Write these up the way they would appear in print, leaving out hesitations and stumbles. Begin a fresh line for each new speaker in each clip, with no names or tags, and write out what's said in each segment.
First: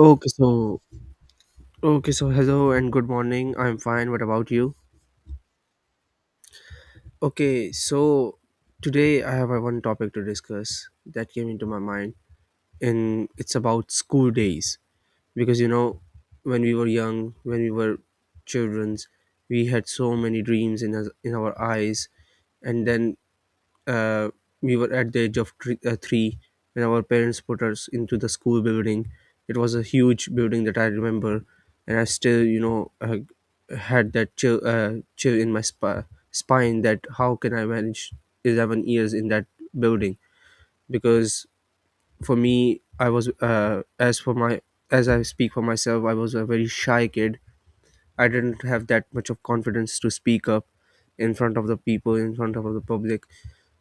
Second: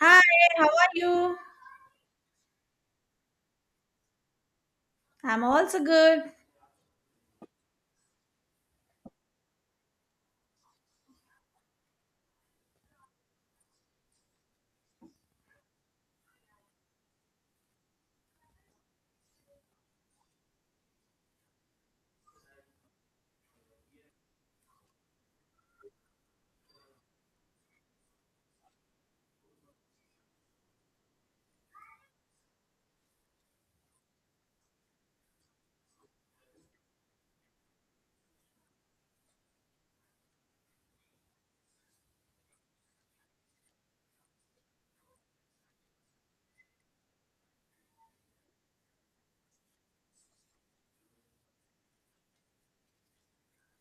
Hi, how
so
are you?
okay, so hello and good morning. I'm fine. What about you?
I'm also good.
Okay, so today I have one topic to discuss that came into my mind, and it's about school days. Because you know, when we were young, when we were childrens, we had so many dreams in us, in our eyes, and then uh, we were at the age of three, three, when our parents put us into the school building. It was a huge building that I remember, and I still, had that chill, chill in my spine that how can I manage 11 years in that building? Because for me, I was, as for my, as I speak for myself, I was a very shy kid. I didn't have that much of confidence to speak up in front of the people, in front of the public,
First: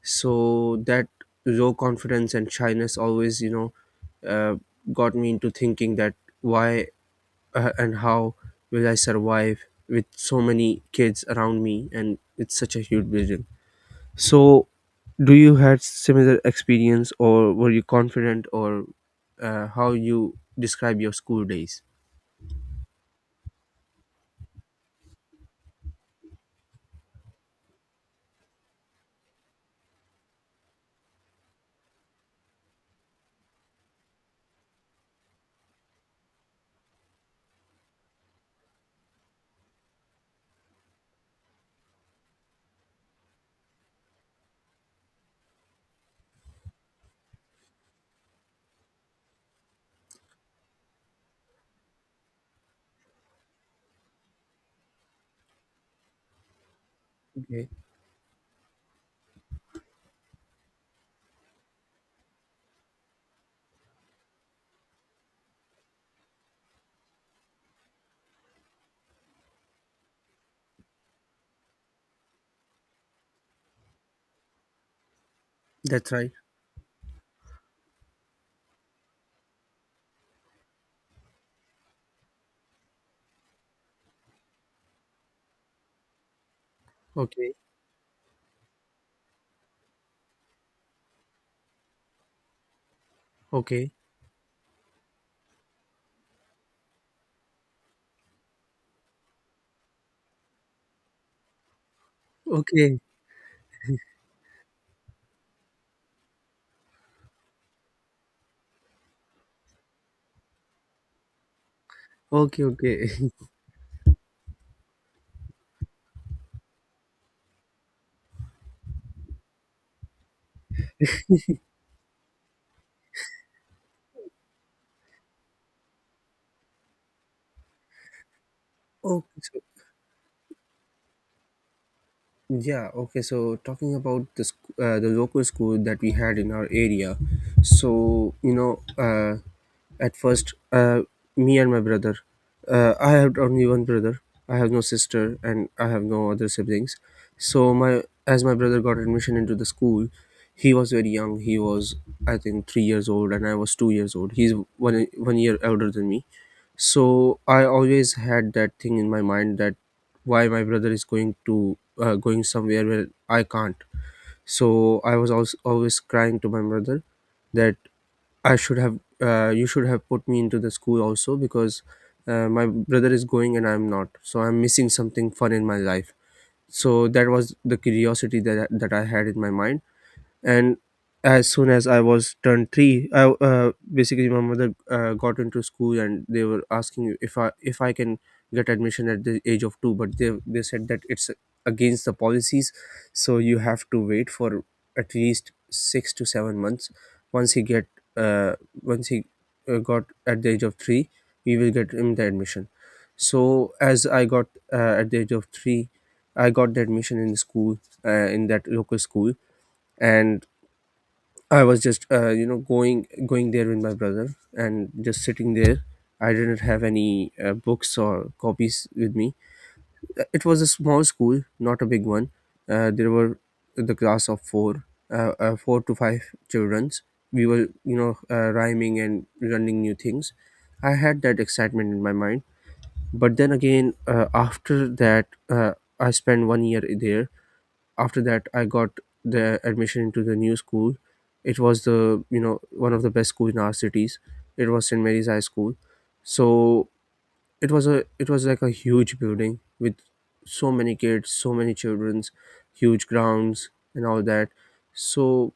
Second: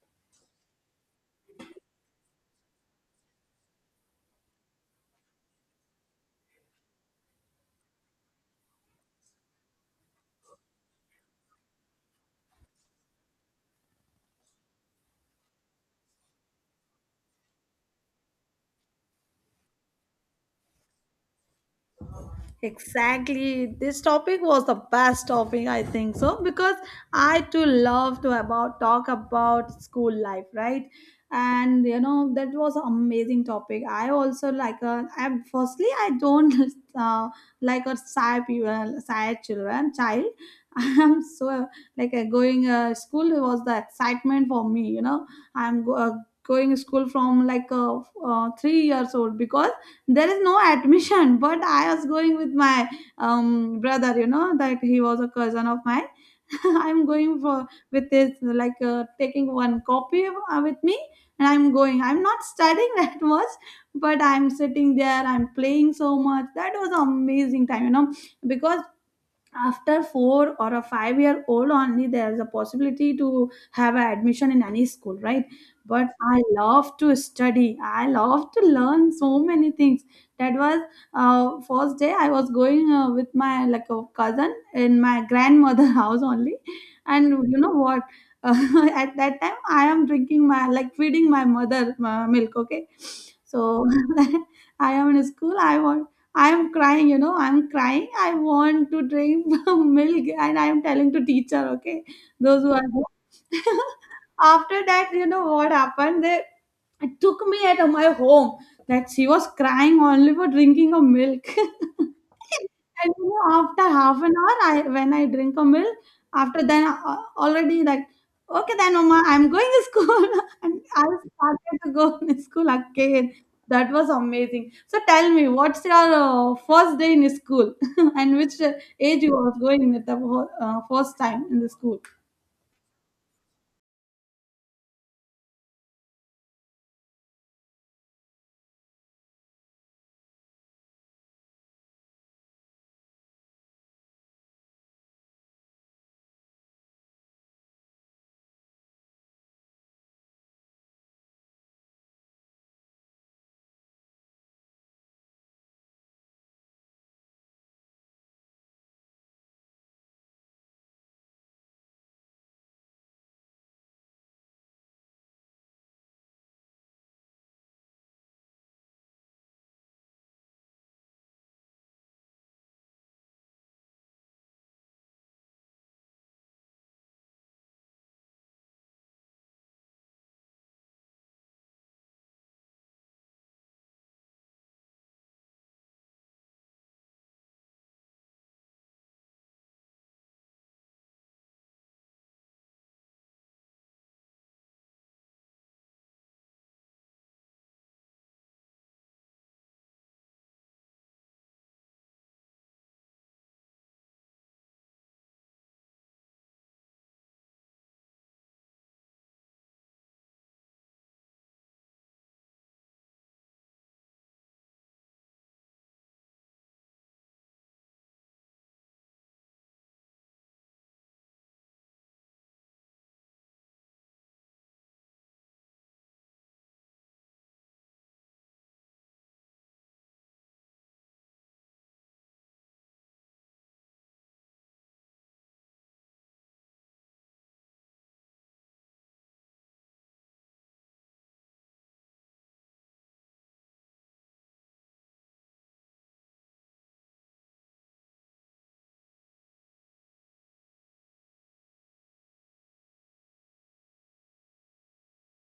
so that low confidence and shyness always, uh, got me into thinking that why and how will I survive with so many kids around me, and it's such a huge vision. So do you had similar experience, or were you confident, or how you describe your school days?
Exactly. This topic was the best topic, I think so, because I too love to about talk about school life, right? And you know that was an amazing topic. I also like a. I firstly I don't uh, like a shy people, shy child. I'm so like going school was the excitement for me. You know I'm go, uh, going to school from like 3 years old because there is no admission, but I was going with my brother, you know, that he was a cousin of mine. I'm going for
Okay,
with this, taking one copy with me, and I'm going, I'm not studying that much, but I'm sitting there, I'm playing so much. That was an amazing time, you know, because after four or a 5 year old only, there's a possibility to have an admission in any school, right? But
that's right.
I love to study, I love to learn so many things. That was, first day I was going with my like a cousin in my grandmother house only. And
Okay.
you know what, uh, at that time I am drinking my like feeding my mother milk. Okay, so
Okay.
I am in school, I'm crying, you know, I'm crying. I want to drink milk, and I'm telling to teacher, okay, those who are
Okay.
there. After that, you know what happened? They took me at my home, that she was crying only for drinking a milk.
Okay.
And you
Okay.
know, after half an hour, I when I drink a milk, after then already like, okay, then Oma, I'm going to school, and I started to go to school again. That was amazing. So tell me, what's your first day in school, and which age you
okay
was
so
going at the first time in the school?
Yeah, okay, so talking about the local school that we had in our area. So, you know, at first, me and my brother, I have only one brother, I have no sister, and I have no other siblings. So, my as my brother got admission into the school, he was very young. He was, I think, 3 years old, and I was 2 years old. He's one year older than me, so I always had that thing in my mind, that why my brother is going to going somewhere where I can't. So I was also always crying to my brother that I should have you should have put me into the school also, because my brother is going and I'm not, so I'm missing something fun in my life. So that was the curiosity that I had in my mind. And as soon as I was turned 3, I basically my mother got into school and they were asking if I can get admission at the age of 2, but they said that it's against the policies. So you have to wait for at least 6 to 7 months. Once he get uh, once he uh, got at the age of 3, we will get him the admission. So as I got at the age of 3, I got the admission in the school, in that local school. And I was just, you know, going there with my brother and just sitting there. I didn't have any books or copies with me. It was a small school, not a big one. There were the class of four, four to five children. We were, you know, rhyming and learning new things. I had that excitement in my mind. But then again, after that, I spent one year there. After that I got the admission into the new school. It was the, you know, one of the best schools in our cities. It was St. Mary's High School. So it was, a it was like a huge building with so many kids, so many children's, huge grounds, and all that. So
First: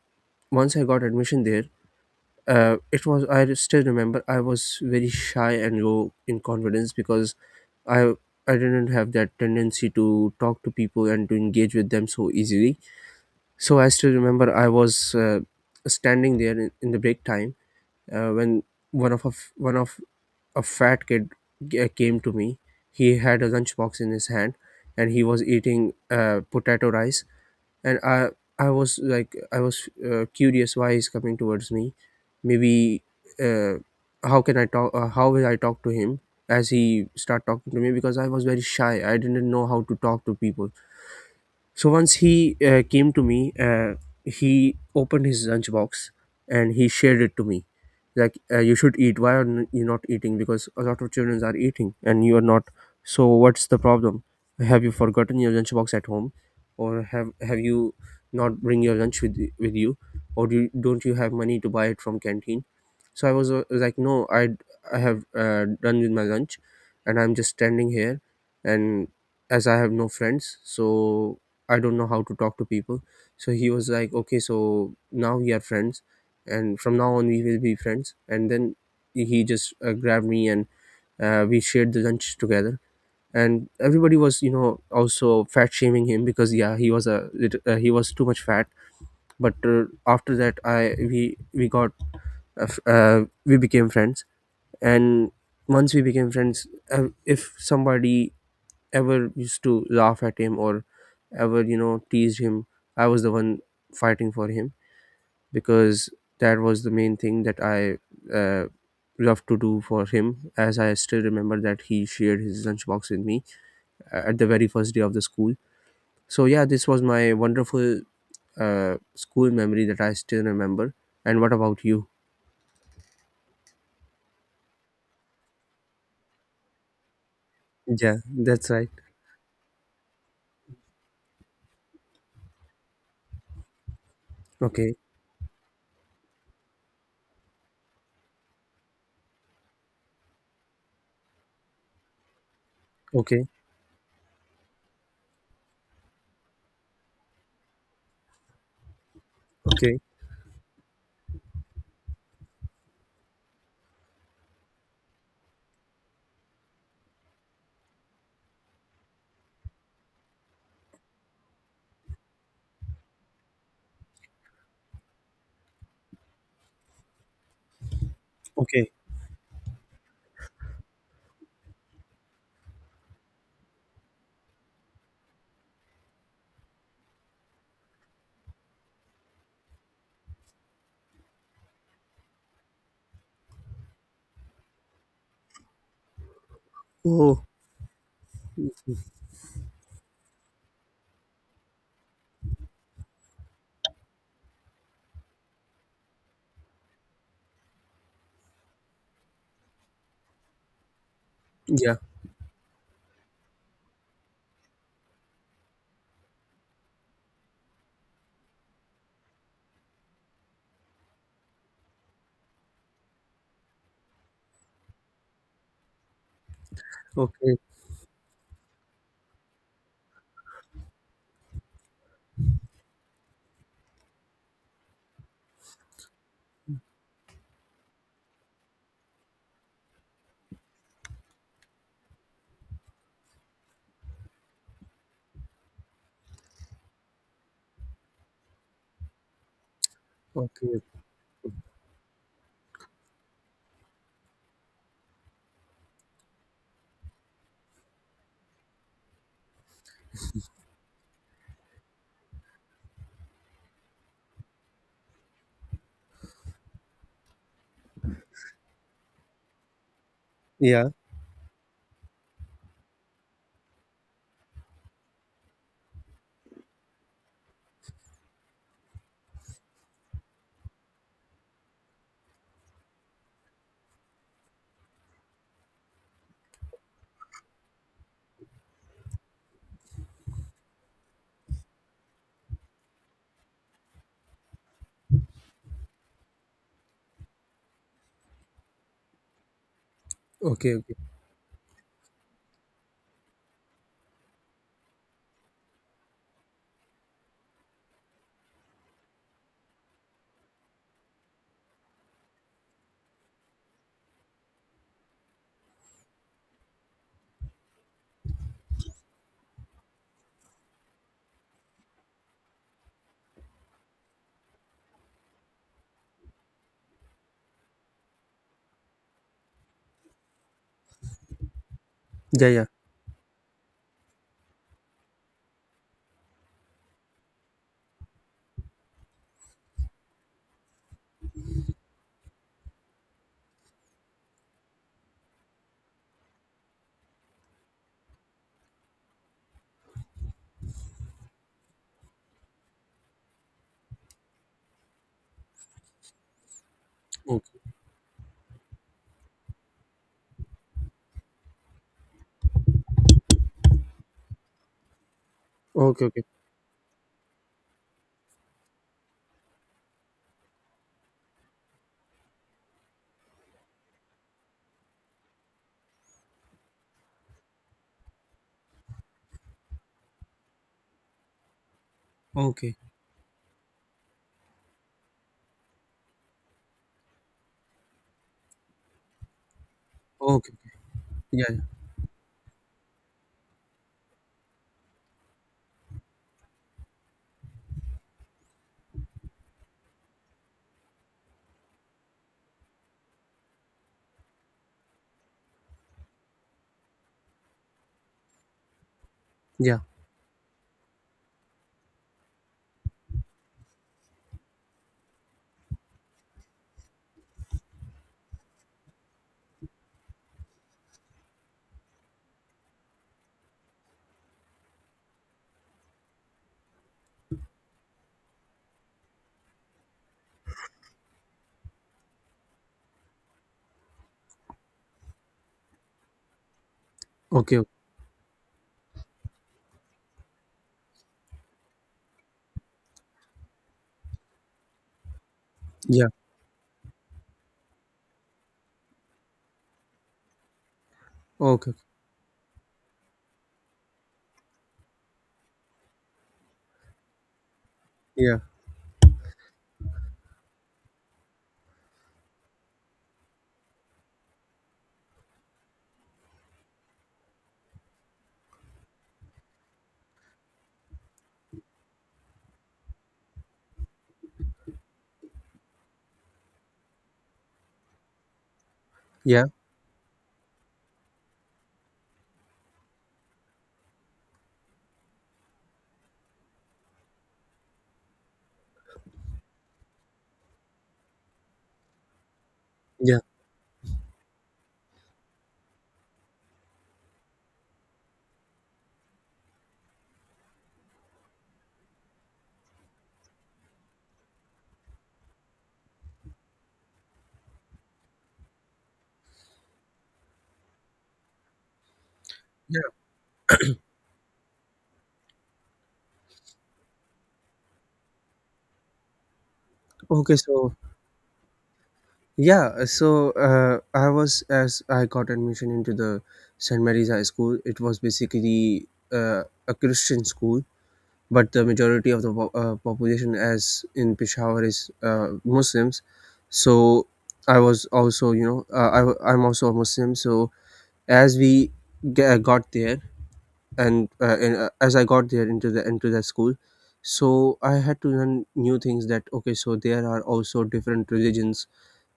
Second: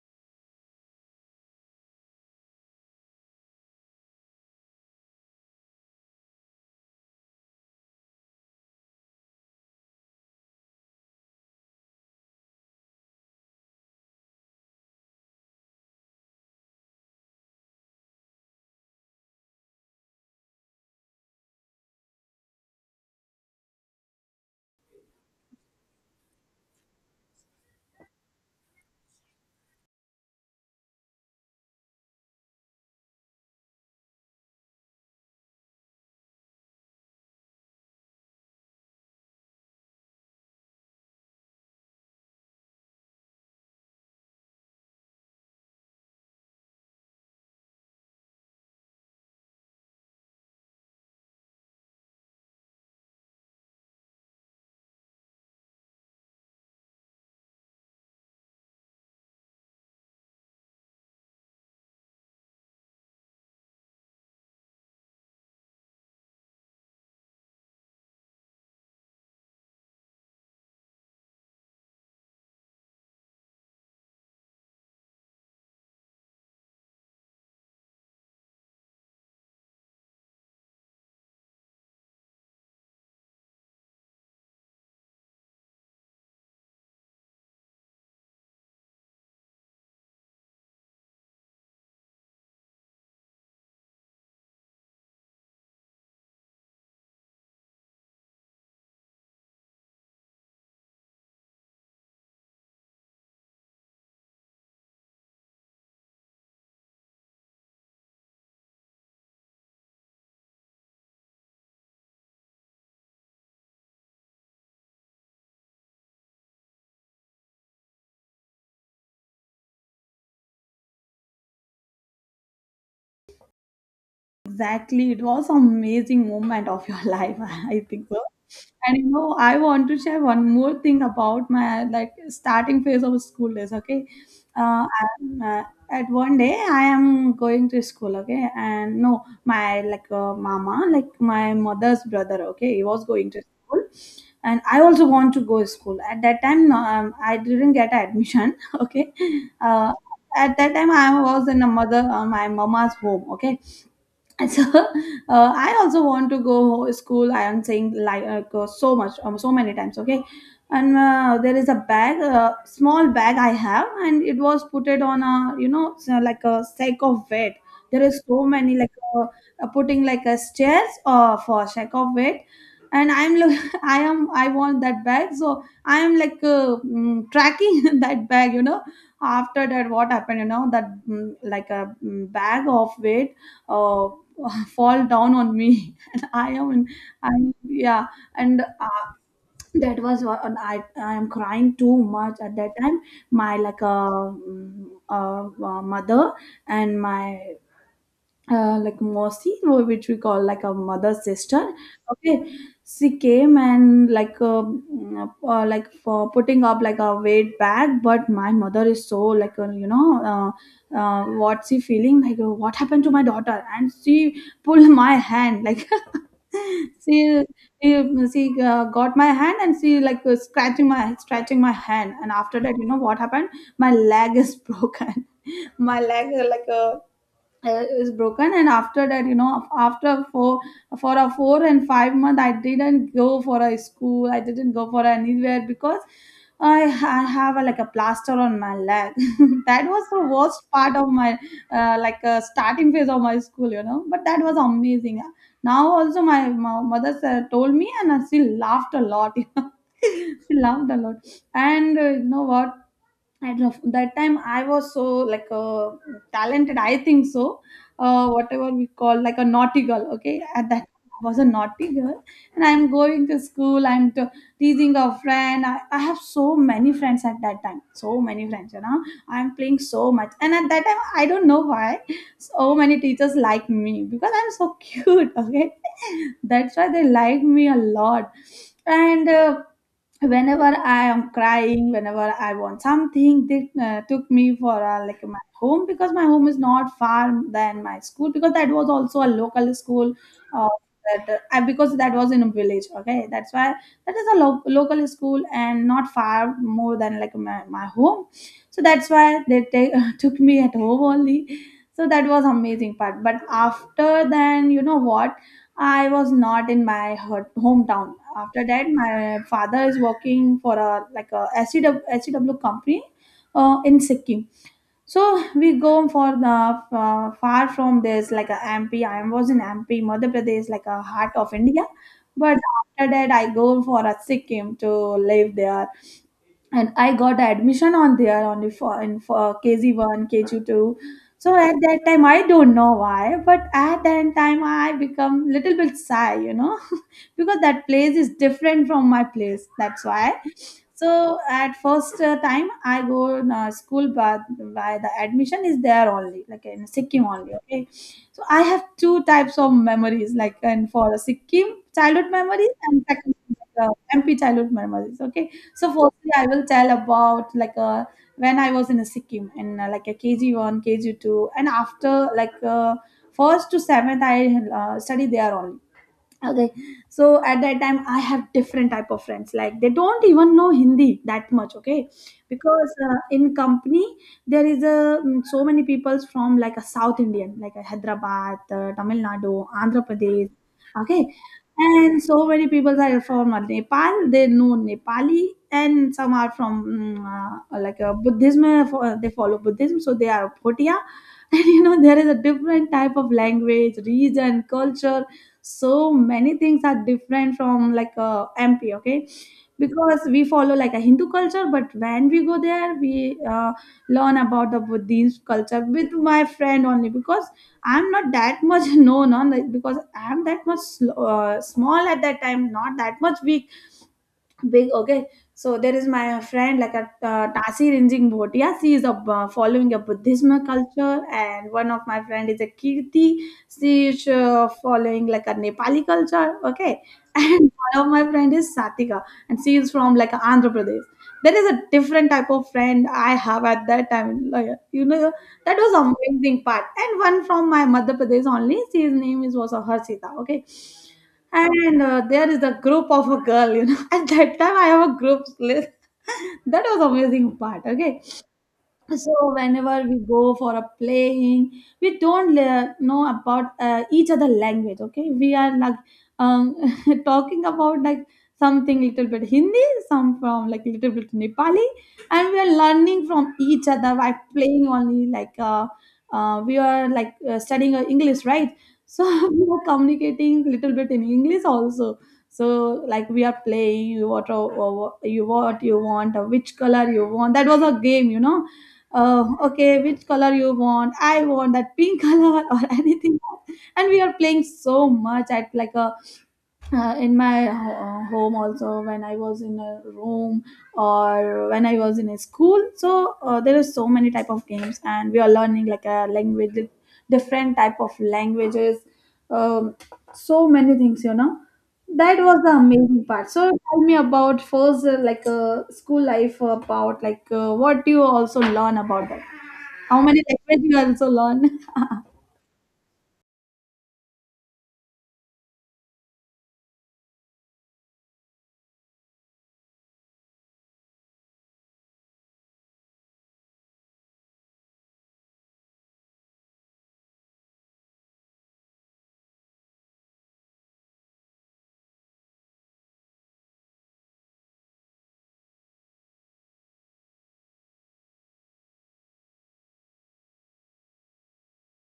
once I got admission there, it was, I still remember, I was very shy and low in confidence, because i I didn't have that tendency to talk to people and to engage with them so easily. So I still remember I was standing there in the break time, when one of a fat kid came to me. He had a lunchbox in his hand, and he was eating potato rice. And I was like, I was curious why he's coming towards me. Maybe uh, how can I talk? How will I talk to him as he start talking to me? Because I was very shy. I didn't know how to talk to people. So once he came to me, he opened his lunch box and he shared it to me. Like, you should eat. Why are you not eating? Because a lot of children are eating and you are not. So what's the problem? Have you forgotten your lunch box at home, or have you not bring your lunch with you, or don't you have money to buy it from canteen? So I was, like, no, I have done with my lunch, and I'm just standing here, and as I have no friends, so I don't know how to talk to people. So he was like, okay, so now we are friends, and from now on we will be friends. And then he just grabbed me and we shared the lunch together. And everybody was, you know, also fat shaming him, because yeah, he was too much fat. But after that, I we got f- we became friends. And once we became friends, if somebody ever used to laugh at him or ever, you know, teased him, I was the one fighting for him, because that was the main thing that I uh, loved to do for him, as I still remember that he shared his lunchbox with me at the very first day of the school. So yeah, this was my wonderful school memory that I still remember. And what about you?
Exactly. It was amazing moment of your life, I think
Yeah,
so.
that's right.
And you know, I want to share one more thing about my like starting phase of school days. Okay, uh,
Okay.
I'm, uh, at one day I am going to school. Okay, and no, my mama, like my mother's brother. Okay, he was going to
Okay.
school, and I also want to go to school. At that time, no, I didn't get admission. Okay, uh,
Okay.
at that time I was in a mother my mama's home. Okay, and so I also want to go school. I am saying go so much, so many times. Okay, and there is a bag, a small bag I have, and it was put it on a, you know, so like a sack of weight. There is so many like
Okay.
uh, uh, putting like a stairs for sack of weight, and I'm look, I want that bag, so I am like mm, tracking that bag. You know, after that what happened? You know that mm, like a mm, bag of weight uh, fall down on me, and I am in,
Oh.
i'm, yeah. And that was what, and i am crying too much at that time. My mother and my like Mosi, which we call like a mother sister.
Yeah.
Okay, she came and like for putting up like a weight bag, but my mother is so like you know, what she feeling like, what happened to my daughter, and she pulled my hand like. She,
Okay.
she got my hand, and she like was scratching my hand. And after that, you know what happened, my leg is broken. My leg like a is broken, and after that, you know, after four for a 4 and 5 month I didn't go for a school, I didn't go for anywhere, because I have a, like a plaster on my leg. That was the worst
Okay.
part of my starting phase of my school, you know, but that was amazing. Now also, my mother said, told me, and she laughed a lot. She laughed a lot. And you know what, I don't know. That time I was so like talented, I think so. Whatever we call like a naughty girl. Okay, at that
Yeah.
time I was a naughty girl, and I'm going to school. Teasing a friend. I have so many friends at that time. So many friends. You know, I'm playing so much, and at that time I don't know why so many teachers like me, because I'm so cute. Okay, that's why they like me a lot, and whenever I am crying, whenever I want something, they took me for like my home, because my home is not far than my school, because that was also a local school, uh,
Okay. Okay.
because that was in a village, okay, that's why that is a local school, and not far more than like my home. So that's why they take took me at home only. So that was amazing part, but after then, you know what, I was not in my hometown. After that, my father is working for a like a SCW company in Sikkim. So we go for the far from this like a MP. I was in MP, Madhya Pradesh, like a heart of India.
Yeah,
But
yeah.
after that, I go for a Sikkim to live there, and I got admission on there only for in for KG1, KG2. So at that time, I don't know why, but at that time, I become little bit shy, you know, because that place is different from my place, that's why. So at first, time I go in, school, but by the admission is there only like in sikkim only.
Okay.
Okay, so I have two types of memories, like and for a sikkim childhood memories, and second, uh, mp childhood memories, okay. So
Okay, okay.
firstly I will tell about when I was in a sikkim in like a kg1 kg2, and after like uh, first to seventh i study there only, okay. So at that time I have different type of friends, like they don't even know hindi that much, okay,
Okay.
because in company there is a mm, so many people from like a south indian, like a hyderabad, tamil nadu, andhra pradesh,
Okay, okay.
okay.
Yeah, yeah.
And so many people are from nepal, they know nepali, and some are from like a buddhism, they follow buddhism, so they are bhotia. And you know, there is a different type of language, region, culture, so many things are different from like mp, okay.
Yeah.
Because we follow like a hindu culture, but when we go there we learn about the buddhist culture with my friend only, because I'm not that much known on like, because I'm that much small at that time, not that much weak, big, okay. So there is my friend like a tasi rinjing bhotia, she is a, following a buddhism culture, and one of my friend is a kirti, she is following like a nepali culture, okay,
Okay, okay.
and one of my friend is satika, and she is from like andhra pradesh. There is a different type of friend I have at that time, like, you know, that was
Yeah.
amazing part. And one from my madhya pradesh only, She's name is was a harshita, okay.
Okay. Okay.
And there is a group of a girl, you know, at that time I have a group list. That was amazing part, okay.
Yeah.
So whenever we go for a playing, we don't know about each other language, okay. We are like um, talking about like something little bit hindi, some from like little bit nepali, and we are learning from each other by playing only, like we are like studying english, right? So
Yeah.
we are communicating little bit in english also. So like we are playing, you what you want, which color you want, that was a game, you know. Okay, which color you want? I want that pink color or
Yeah.
anything else. And we are playing so much at like a in my home also when I was in a room or when I was in a school. So there are so many type of games and we are learning like a language, different type of languages, um, so many things you know. That was the
Yeah.
amazing part. So tell me about first school life about what do you also learn about that, how
Okay,
many
so
languages you also learn.
yeah, so I was as I got admission into the St. Mary's High School, it was basically a Christian school, but the majority of the population, as in Peshawar, is Muslims. So I was also, you know, I'm also a Muslim. So as we got there, and as I got there into the school, so I had to learn new things. That okay, so there are also different religions,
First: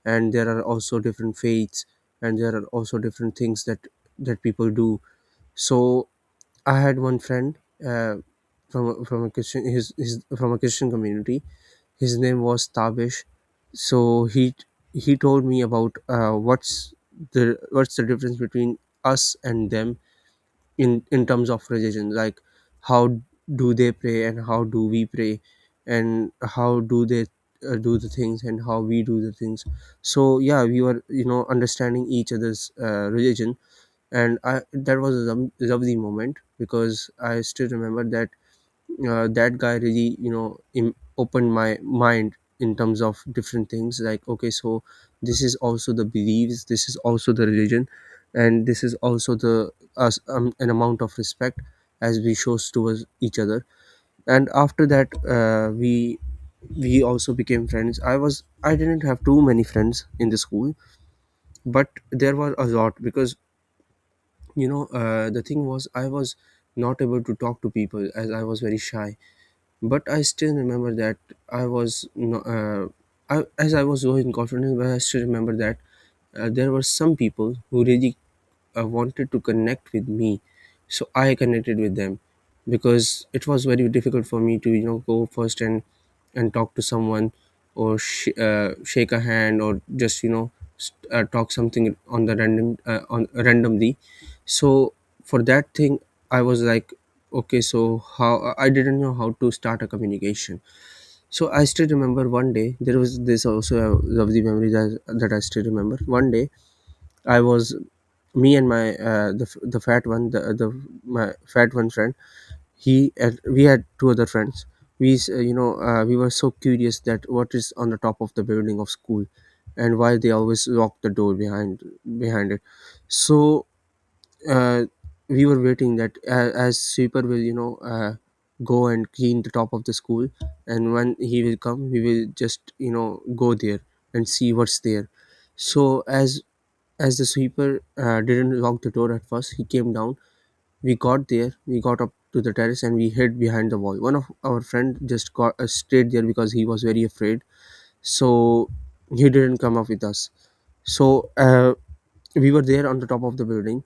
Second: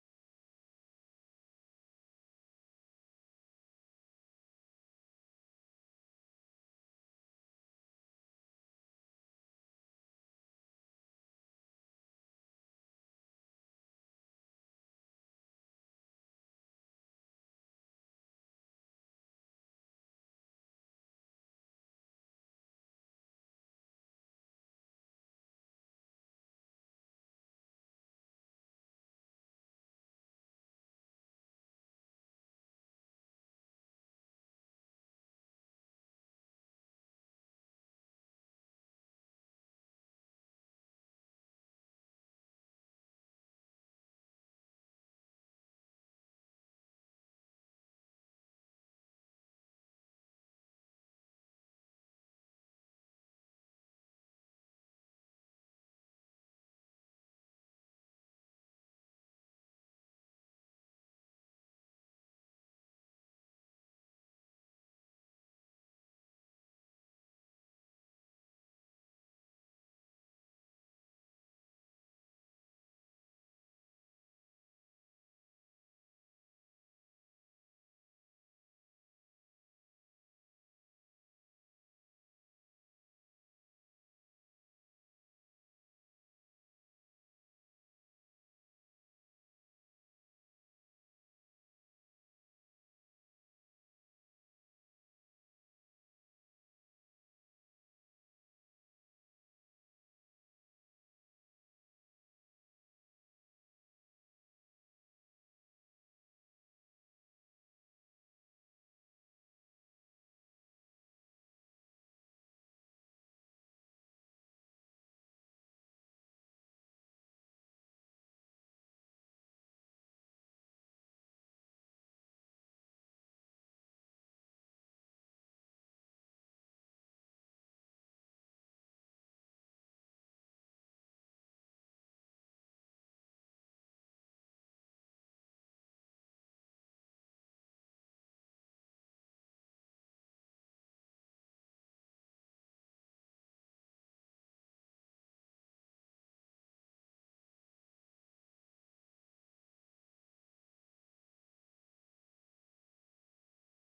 and there are also different faiths, and there are also different things that people do. So I had one friend uh, from a Christian, his from a Christian community. His name was Tabish. So he told me about what's the difference between us and them in terms of religion, like how do they pray and how do we pray, and how do they do the things and how we do the things. So yeah, we were, you know, understanding each other's religion. And that was a lovely moment, because I still remember that, that guy really, you know, opened my mind in terms of different things, like, okay, so this is also the beliefs, this is also the religion, and this is also the us, an amount of respect as we shows towards each other. And after that, uh, we we also became friends. I was, I didn't have too many friends in the school, but there were a lot, because you know, the thing was, I was not able to talk to people as I was very shy. But I still remember that I was no, I, as I was so confident. But I still remember that there were some people who really wanted to connect with me, so I connected with them, because it was very difficult for me to, you know, go first and talk to someone, or shake a hand, or just, you know, talk something on the random, on randomly. So for that thing, I was like, okay, so how, I didn't know how to start a communication. So I still remember one day, there was this also a lovely memory, that I still remember. One day I was, me and my, the fat one, the my fat one friend, he and we had two other friends. You know, we were so curious that what is on the top of the building of school, and why they always lock the door behind it. So uh, we were waiting that as sweeper will, you know, go and clean the top of the school, and when he will come, we will just, you know, go there and see what's there. So as the sweeper didn't lock The door at first, he came down. We got there, we got up to the terrace, and we hid behind the wall. One of our friend just got stayed there because he was very afraid, so he didn't come up with us. So we were there on the top of the building.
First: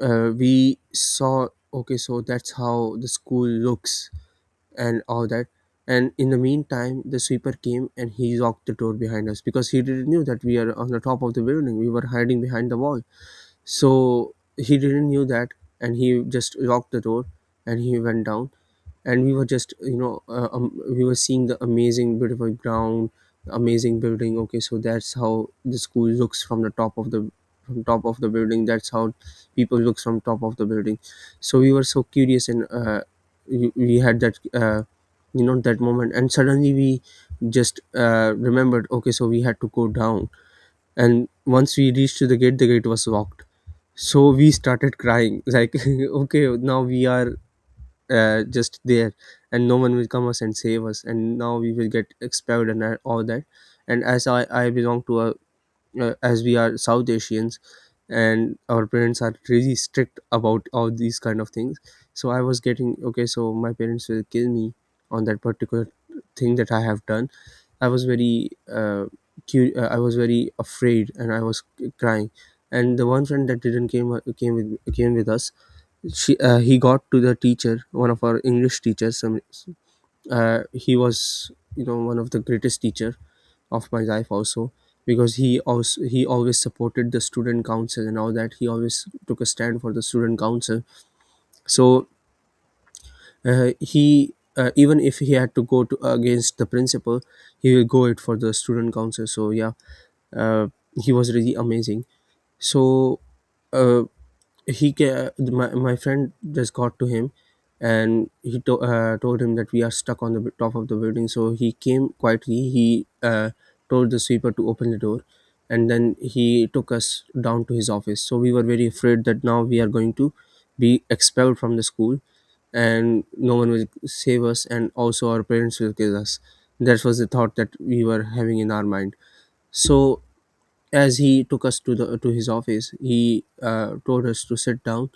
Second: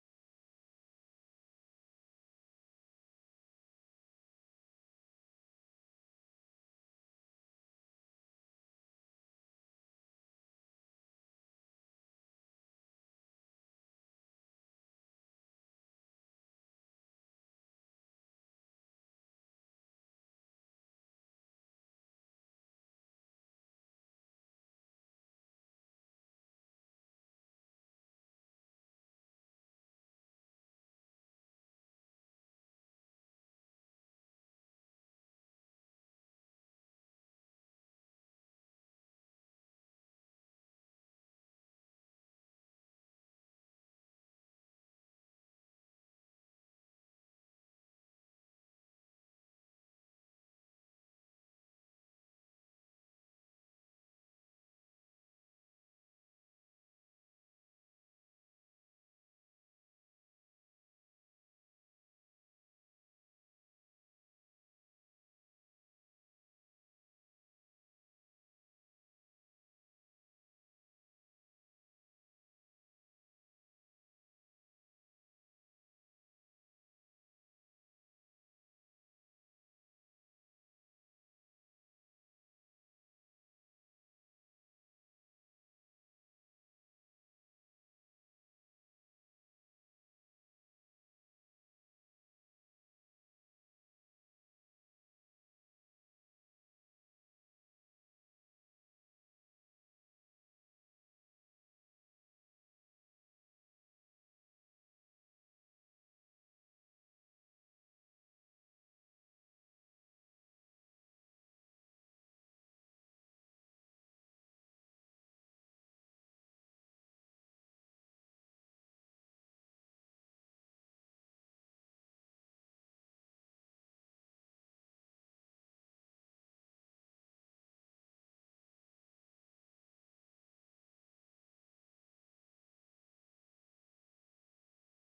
We saw, okay, so that's how the school looks and all that. And in the meantime, the sweeper came and he locked the door behind us because he didn't knew that we are on the top of the building. We were hiding behind the wall, so he didn't knew that, and he just locked the door, and he went down. And we were just, we were seeing the amazing, beautiful ground, amazing building. Okay, so that's how the school looks from the top of the from top of the building. That's how people looks from top of the building. So we were so curious, and we had that that moment. And suddenly we just remembered. Okay, so we had to go down, and once we reached to the gate, the gate was locked, so we started crying like okay, now we are just there, and no one will come us and save us, and now we will get expelled and all that. And as I belong to a, as we are South Asians, and our parents are really strict about all these kind of things, so I was getting, okay, so my parents will kill me on that particular thing that I have done. I was very I was very afraid, and I was crying. And the one friend that didn't came with us, she he got to the teacher, one of our English teachers. Some He was, you know, one of the greatest teacher of my life also, because he also, he always supported the student council and all that. He always took a stand for the student council. So he, even if he had to go to, against the principal, he will go it for the student council. So yeah, uh, he was really amazing. So uh, my friend just got to him, and he told him that we are stuck on the top of the building. So he came quietly, he told the sweeper to open the door, and then he took us down to his office. So we were very afraid that now we are going to be expelled from the school, and no one will save us, and also our parents will kill us. That was the thought that we were having in our mind. So as he took us to the to his office, he told us to sit down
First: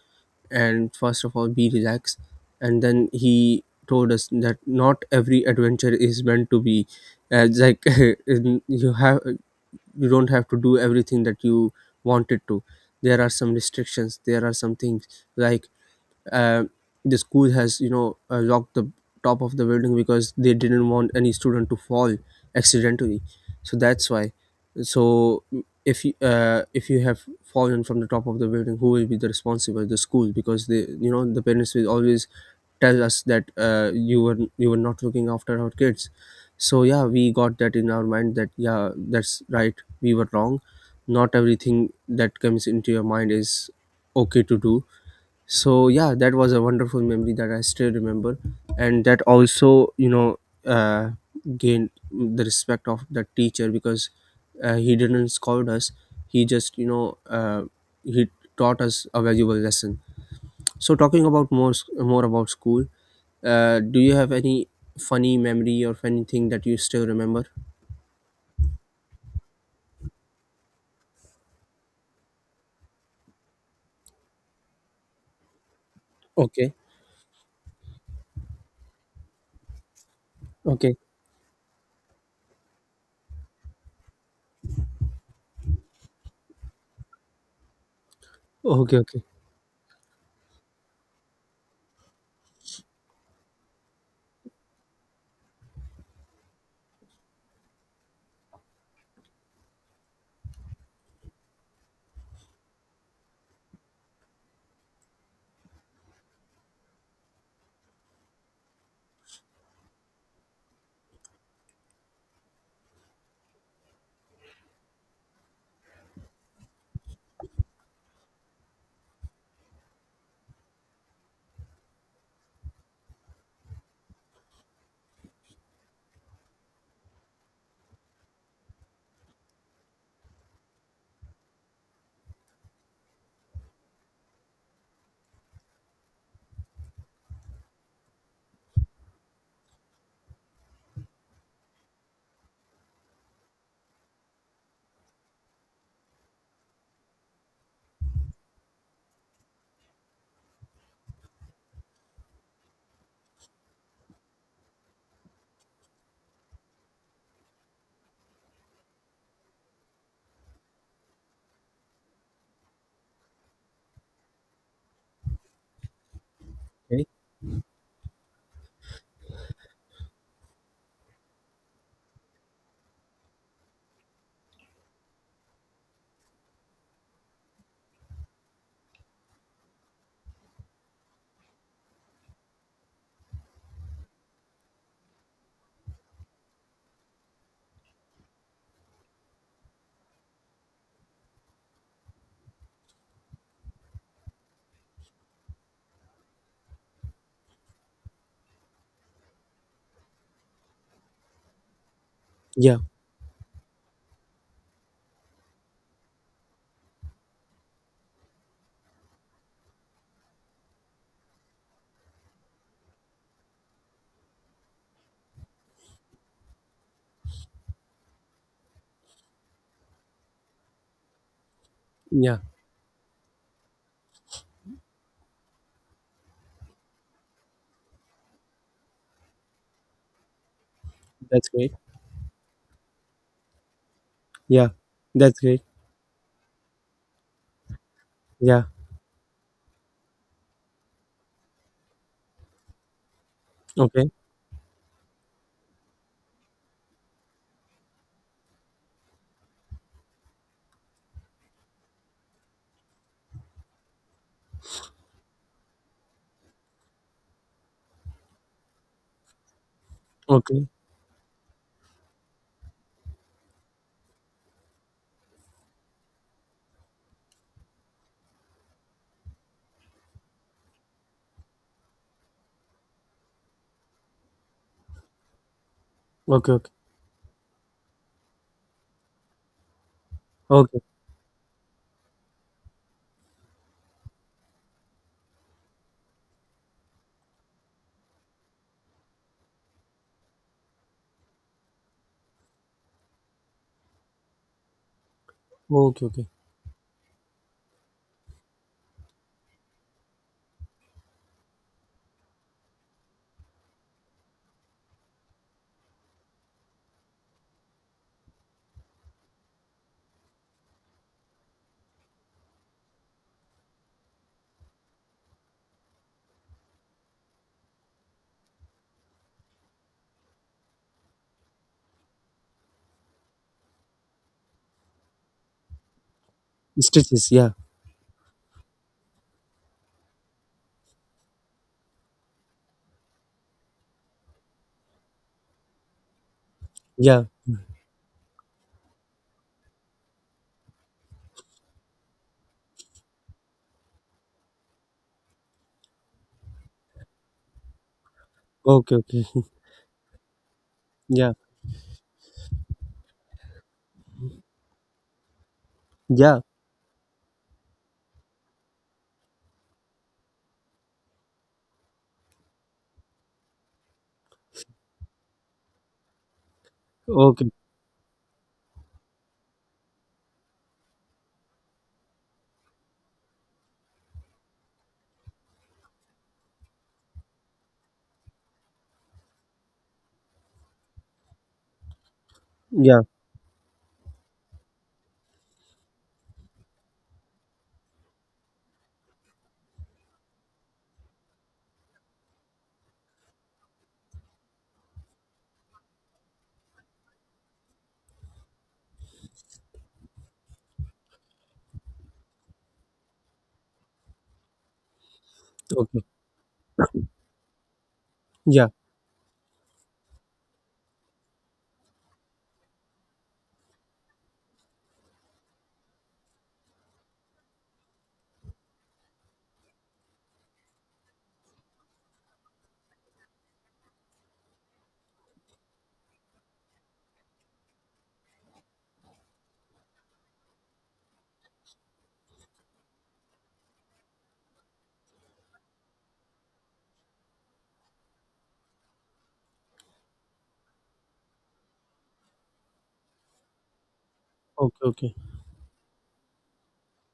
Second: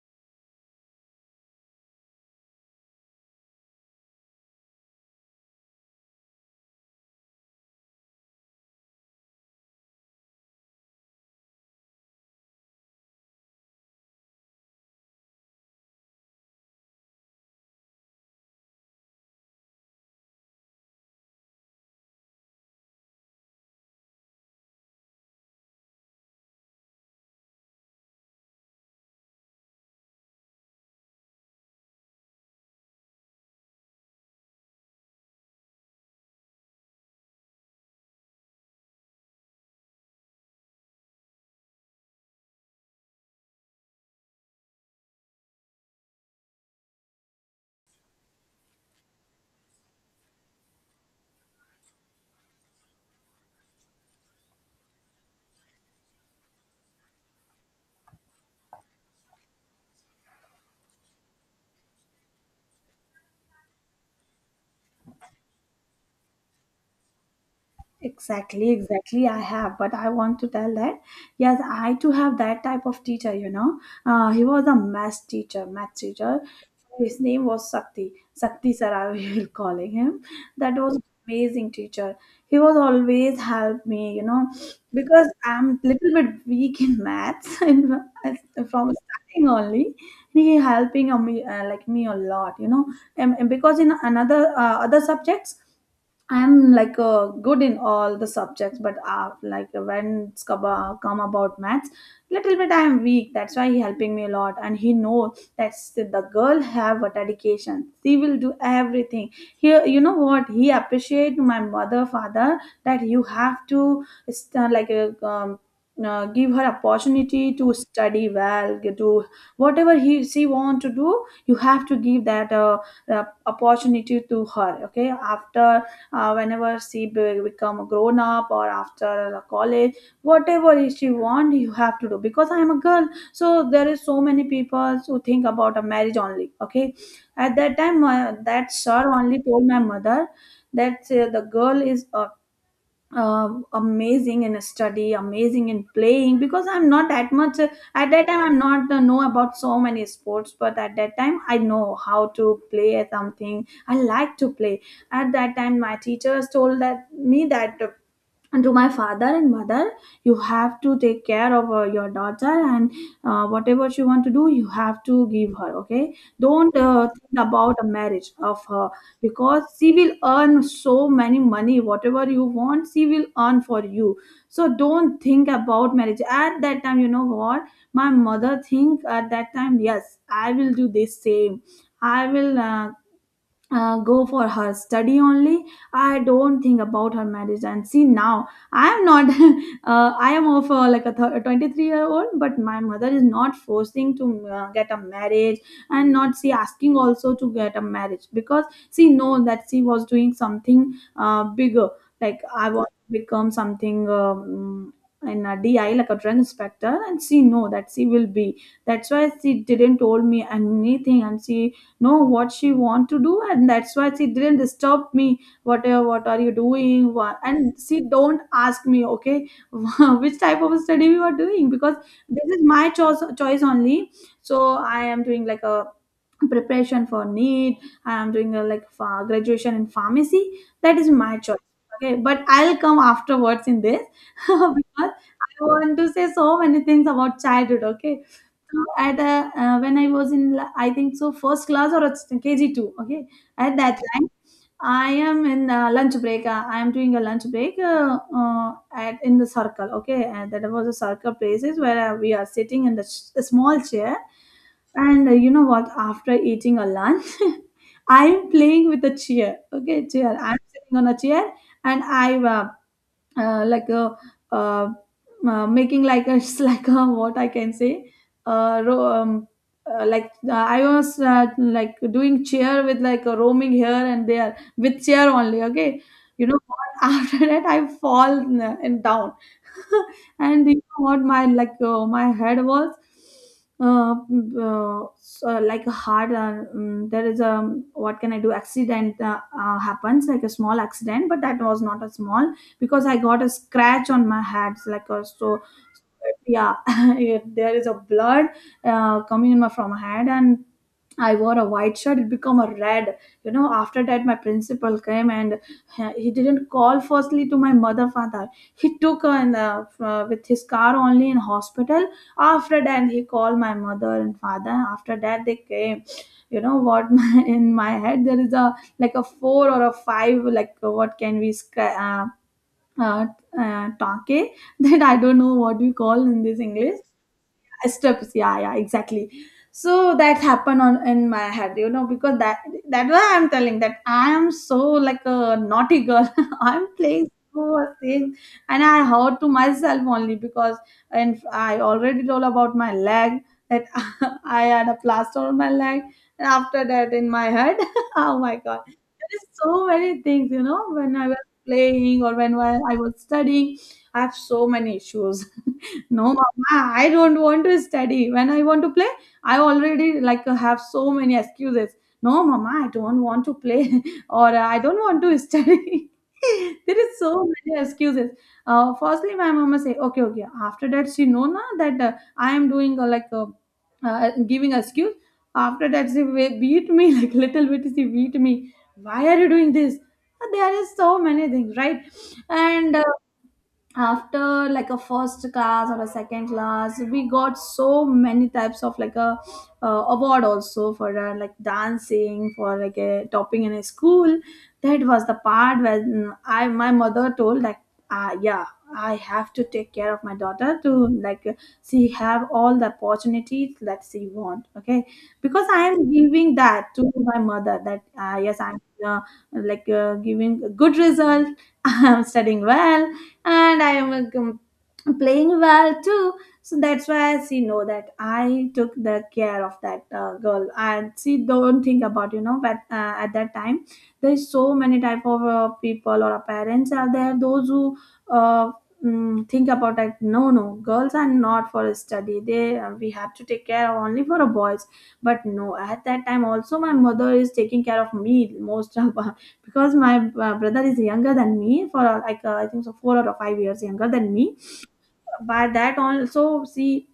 and first of all be relaxed. And then he told us that not every adventure is meant to be, like, you have, you don't have to do everything that you wanted to. There are some restrictions, there are some things, like, uh, the school has, you know, locked the top of the building because they didn't want any student to fall accidentally. So that's why. So if you, if you have fallen from the top of the building, who will be the responsible? The school, because they, you know, the parents will always tell us that, you were, you were not looking after our kids. So yeah, we got that in our mind that yeah, that's right, we were wrong. Not everything that comes into your mind is okay to do. So yeah, that was a wonderful memory that I still remember. And that also, you know, uh, gained the respect of the teacher, because he didn't scold us. He just, you know, he taught us a valuable lesson. So talking about more about school, do you have any funny memory or anything that you still remember?
Exactly, exactly. I have, but I want to tell that yes, I too have that type of teacher. You know, he was a math teacher, math teacher.
Okay.
His name was Sakti, Sakti sir, I will calling him. That
Okay.
was amazing teacher. He was always help me. You know, because I'm little bit weak in maths and from
Okay. Okay.
starting only. He helping me like me a lot. You know, and because in another other subjects I'm good in all the subjects, but like when it's come about maths, little bit I'm weak. That's why he helping me a lot, and he know that the girl have a dedication. She will do everything. Here, you know what? He appreciate my mother, father, that you have to give her opportunity to study well, get to whatever he she want to do. You have to give that opportunity to her. Okay, after whenever she become a grown up or after the college, whatever is she want you have to do, because I am a girl. So there is so many people who think about a marriage only, okay. At that time that sir only told my mother that the girl is amazing in study, amazing in playing. Because I'm not that much at that time I'm not know about so many sports, but at that time I know how to play something I like to play. At that time my teachers told that me that, and to my father and mother, you have to take care of your daughter, and whatever she want to do you have to give her. Okay, don't
Okay.
uh, think about a marriage of her, because she will earn so many money, whatever you want she will earn for you. So don't think about marriage at that time. You know what my mother think at that time? Yes, I will do this same. I will go for her study only. I don't think about her marriage. And see now, I am not I am of 23-year old, but my mother is not forcing to get a marriage, and not see asking also to get a marriage, because she know that she was doing something bigger. Like I
Yeah,
want to become something, in a di like a drug inspector, and she know that she will be. That's why she didn't told me anything. And she know what she want to do, and that's why she didn't disturb me what are you doing. And she don't ask me, okay, which type of study you are doing, because
yeah,
this is my choice, choice only. So I am doing like a preparation for need. I am doing a, like graduation in pharmacy. That is my
that's
choice.
great.
Okay, but I'll come afterwards in this
Yeah,
because
that's
I
great.
want to say so many things about childhood, okay.
Yeah.
So at a, when I was in I think so first class or it's KG2, okay. At that
Okay.
time I am in lunch break, I am doing a lunch break at in the circle, okay. And that was a circle places where we are sitting in the a small chair. And you know what, after eating a lunch, I'm playing with a chair. Okay, chair, I'm
Okay.
sitting on a chair, and I uh, like a uh, making like a like a what I can say, uh, ro- um, I was like doing chair with like a roaming here and there with chair only, okay. You
Okay,
know
okay.
what? After that I fall and down. And you
Okay.
know what, my my head was uh, so like a hard. There is a what can I do, accident happens, like a small accident, but that was not a small, because I got a scratch on my head, like a. So
Okay, okay.
yeah, there is a blood coming in my from my head, and I wore a white shirt, it become a red. You know, after that, my principal came, and he didn't call firstly to my mother, father. He took her in the, with his car only in hospital. After that, he called my mother and father. After that, they came. You know what? My, in my head, there is a like a four or a five. Like what can we scratch? Uh, uh, Take, that I don't know what we call in this English.
Stitches, yeah.
Steps, yeah, yeah, exactly. So that happened on in my head, you know, because that, that why I'm telling that I am so like a naughty girl. I'm
Yeah.
playing so things, and I heard to myself only. Because, and I already told about my leg that I had a plaster on my leg, and after that in my head. Oh my god,
Okay, okay.
there's so many things. You know, when I
Yeah.
was playing or when I was studying I have so many issues. No
Yeah.
mama, I don't want to study when I want to play. I already like have so many excuses. No mama, I don't want to play, or I don't want to study. There is so
Okay.
many excuses. Firstly my mama say okay okay, after that she know na that I am doing giving excuse. After that she beat me, like little bit she beat me, why are you doing this. There is so many things right, and
Yeah.
uh, after like a first class or a second class we got so many types of like a award also for like dancing, for like a topping in a school. That was the part when I my mother told like, ah yeah, I have to take care of my daughter, to like she have all the opportunities that she want, okay. Because I
Okay.
am giving that to my mother that yes
Yeah.
I'm uh, giving a good result, I'm studying well, and I am playing well too. So that's why she know that I took the care of that girl, and she don't think about, you know. But at that time, there's so many type of people or parents are there. Those who uh, think about like, no no, girls are not for study, they we have to take care only for a boys. But no, at that time also my mother is taking care of me most of. Because my brother is younger than me for I think so 4 or 5 years younger than me.
Okay, okay.
By that also, see,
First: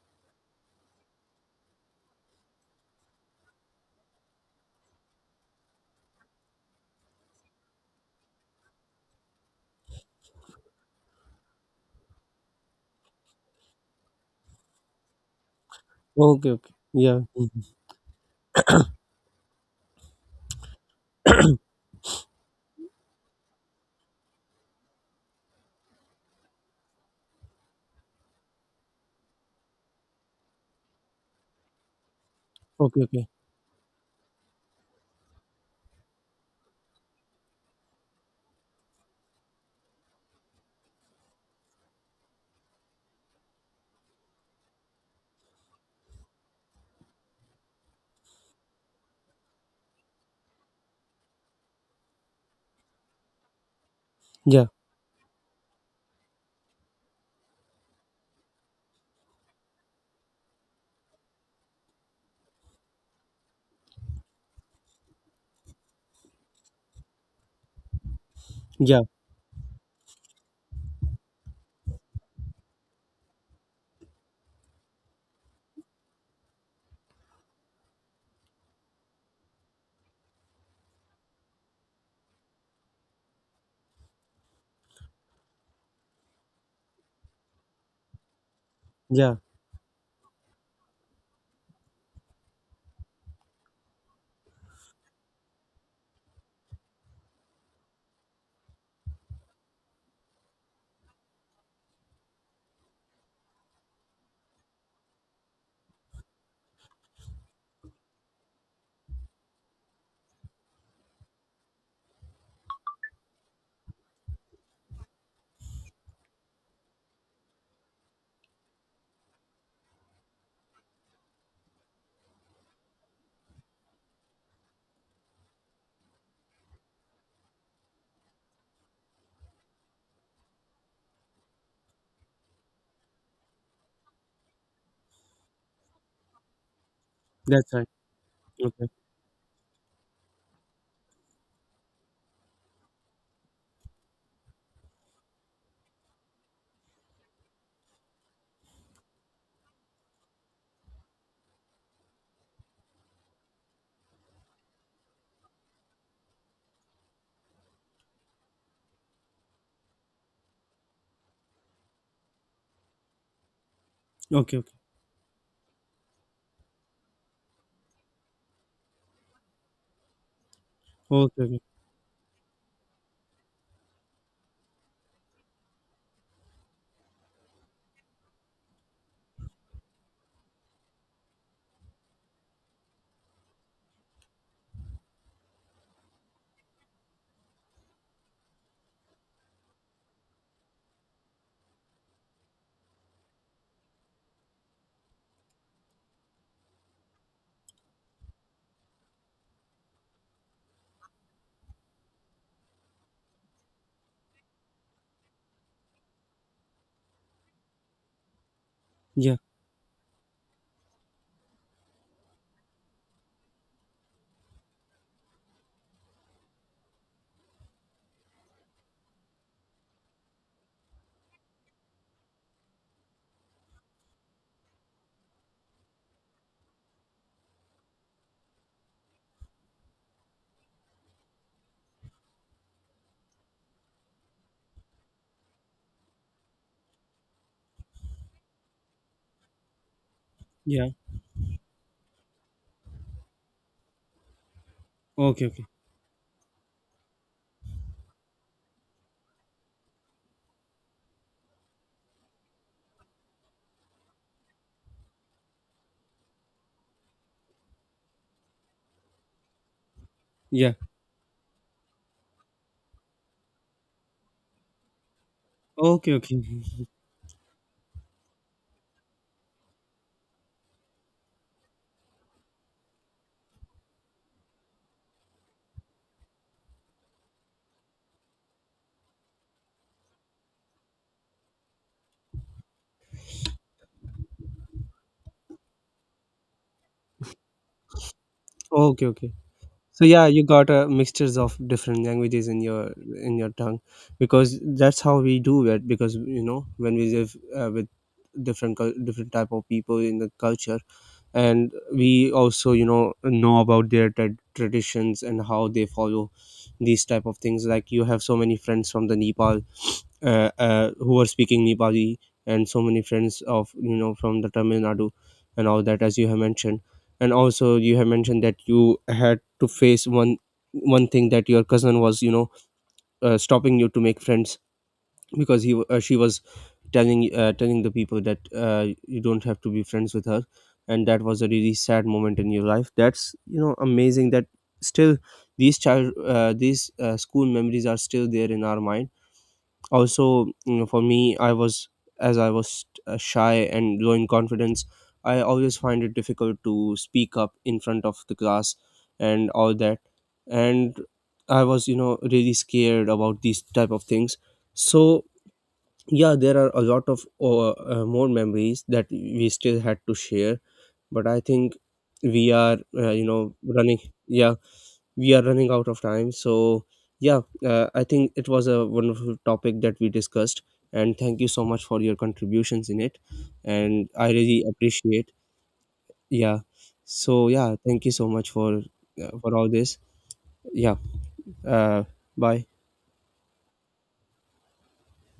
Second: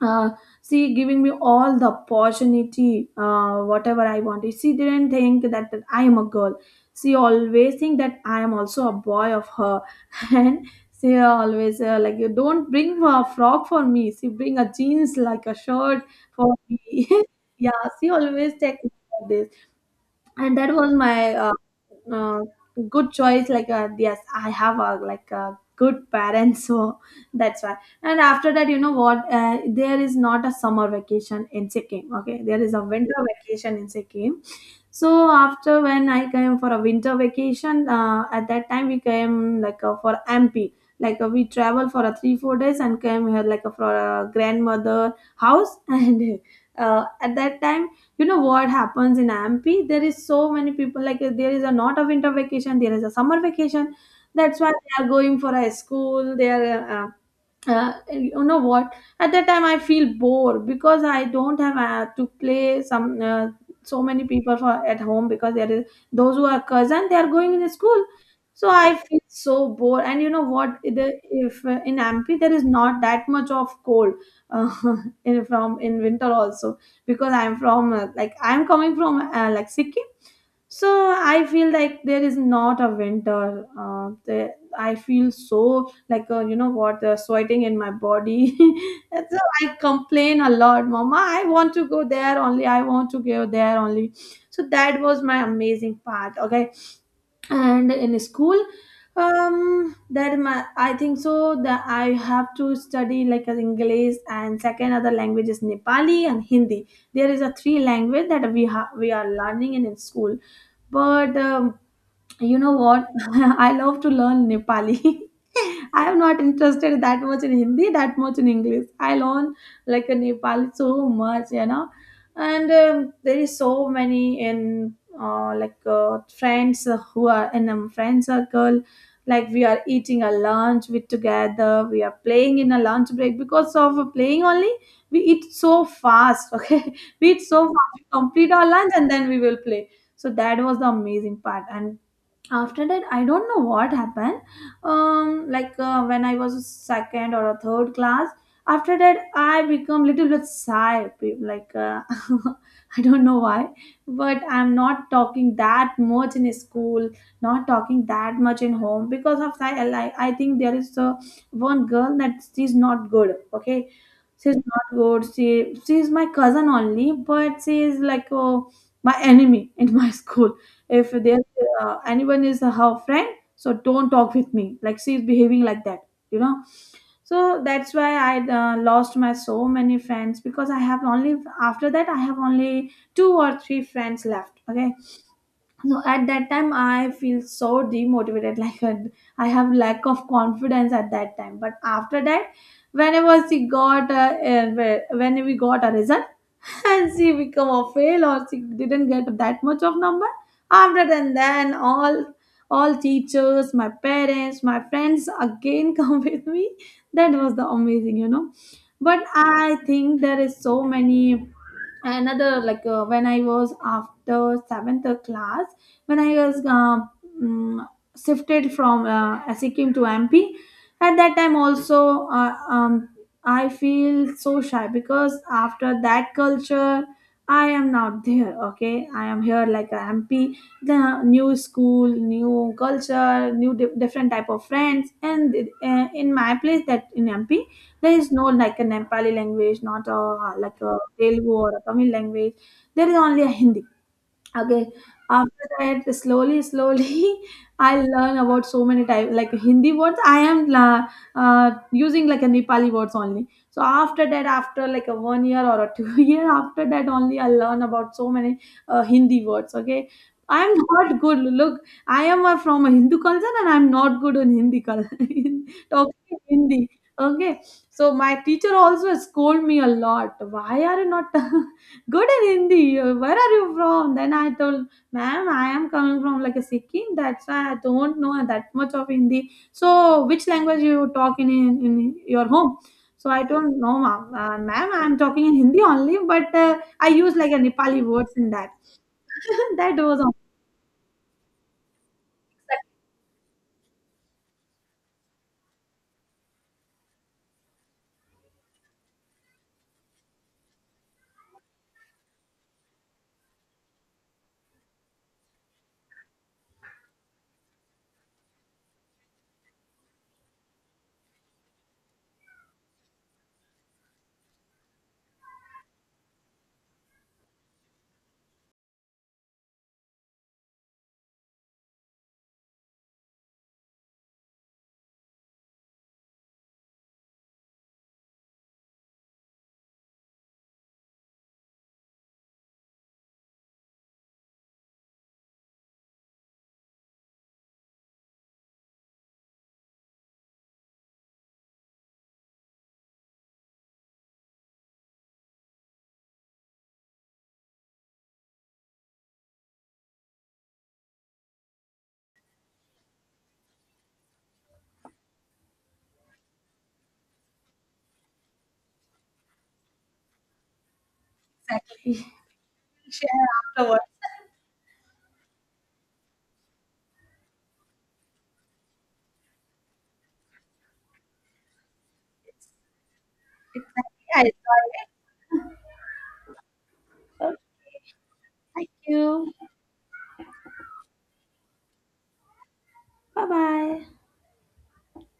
uh, she giving me all the opportunity, whatever I wanted. She didn't think that I am a girl. She always think that I am also a boy of her, and she always like you don't bring a frock for me. She bring a jeans like a shirt
Okay,
for
okay.
me.
Yeah.
Yeah, she always take this. And that was my uh, good choice, like yes I have a like a good parents. So that's why. And after that, you know what, there is not a summer vacation in Sikkim, okay, there is a
Okay,
winter
okay.
vacation in Sikkim. So after when I came for a winter vacation, at that time we came like for MP, like we traveled for a 3 4 days and came here like for a grandmother house. And at that time you know what happens in amp, there is so many people, like there is a not a winter vacation, there is a summer vacation. That's
Yeah.
why they are going for a school, they are you know what, at that time I feel bored, because I don't have to play some so many people for at home, because there is, those who are cousin they are going in school. So I
Yeah.
feel so bored. And you know what the, if in ampi there is not that much of cold uh, in from in winter also, because I'm from like I'm coming from like Sikkim. So I feel like there is not a winter the, I feel so like you know what sweating in my body. And
Yeah.
so I complain a lot, mama I want to go there only, I want to go there only So that was my amazing part. Okay, and in school, that my, I think so that I have to study like as English, and second other language is Nepali and Hindi. There is a three language that we have, we are learning in school. But you know what? I love to learn Nepali. I am not interested that much in Hindi, that much in English. I learn like a Nepali so much, you know. And there is so many in friends who are in a friend circle. Like we are eating a lunch with together. We are playing in a lunch break because of playing only. We eat so fast. Okay, we eat so
That's right.
fast. We complete our
Okay.
lunch and then we will play. So that was the amazing part. And after that I don't know what happened. When I was second or a third class, after that I become little bit shy, I don't know why, but I'm not talking that much in school, not talking that much in home. Because of that I think there is one girl that she's not good. Okay, she's
Okay, okay.
not good. She's my cousin only, but she is like, oh, my enemy in my school. If there's
Okay, okay.
anyone is her friend, so don't talk with me. Like she's behaving like that, you know. So that's why I lost my so many friends, because I have only, after that I have only two or three friends left. Okay, so at that time I feel so demotivated, like, and I have lack of confidence at that time. But after that, whenever she got when we got a result, and she become a fail or she didn't get that much of number, after then all teachers, my parents, my friends again come with me. That was the amazing, you know. But
Yeah.
I think there is so many another, like, when I was after seventh class, when I was mm, shifted from Sikkim to MP. At that time also, I feel so shy, because after that culture, I am not there. Okay, I am here like a MP. The new school, new culture, different type of friends. And in my place, that in MP, there is no like a Nepali language, not a, like
Yeah.
a Telugu or a Tamil language. There is only a Hindi. Okay.
Okay, okay.
After that, slowly, slowly, I learn about so many types like Hindi words. I am using like a Nepali words only. So after that, after like a 1 year or a 2 year, after that only I learn about so many Hindi words. Okay, I
Yeah.
am not good. Look, I am from a Hindu culture, and I am not good in Hindi culture, in
Okay,
talking
okay.
Hindi. Okay, so my teacher also scold me a lot. Why are you not good in Hindi? Where are you from? Then I told, ma'am, I am coming from like a Sikkim. That's why I don't know that much of Hindi. So which language you talk in in your home? So I don't know, ma'am. Ma'am, I'm talking in Hindi only, but I use like a Nepali words in that.
Okay, okay.
That
So
was
yeah,
all,
you got mixtures of different languages in your tongue, because that's how we do it. Because, you know, when we live, with different type of people in the culture, and we also, you know about their traditions and how they follow these type of things. Like you have so many friends from the Nepal, who were speaking Nepali, and so many friends of, you know, from the Tamil Nadu and all that, as you have mentioned. And also you have mentioned that you had to face one one thing, that your cousin was, you know, stopping you to make friends, because she was telling the people that, you don't have to be friends with her. And that was a really sad moment in your life. That's, you know, amazing that still these child these school memories are still there in our mind. Also, you know, for me, I was, as I was shy and low in confidence, I always find it difficult to speak up in front of the class and all that. And I was, you know, really scared about these type of things. So yeah, there are a lot of more memories that we still had to share, but I think
exactly.
we are, you
Share
know, running,
afterwards.
yeah, we are running out of time. So yeah, I think it was a wonderful topic that we discussed, and thank you so much for your contributions in it, and
Exactly,
I
I
really
enjoyed it.
appreciate. Yeah. So yeah, thank you so much
Thank you.
for all this. Yeah. uh, Bye.
Bye bye.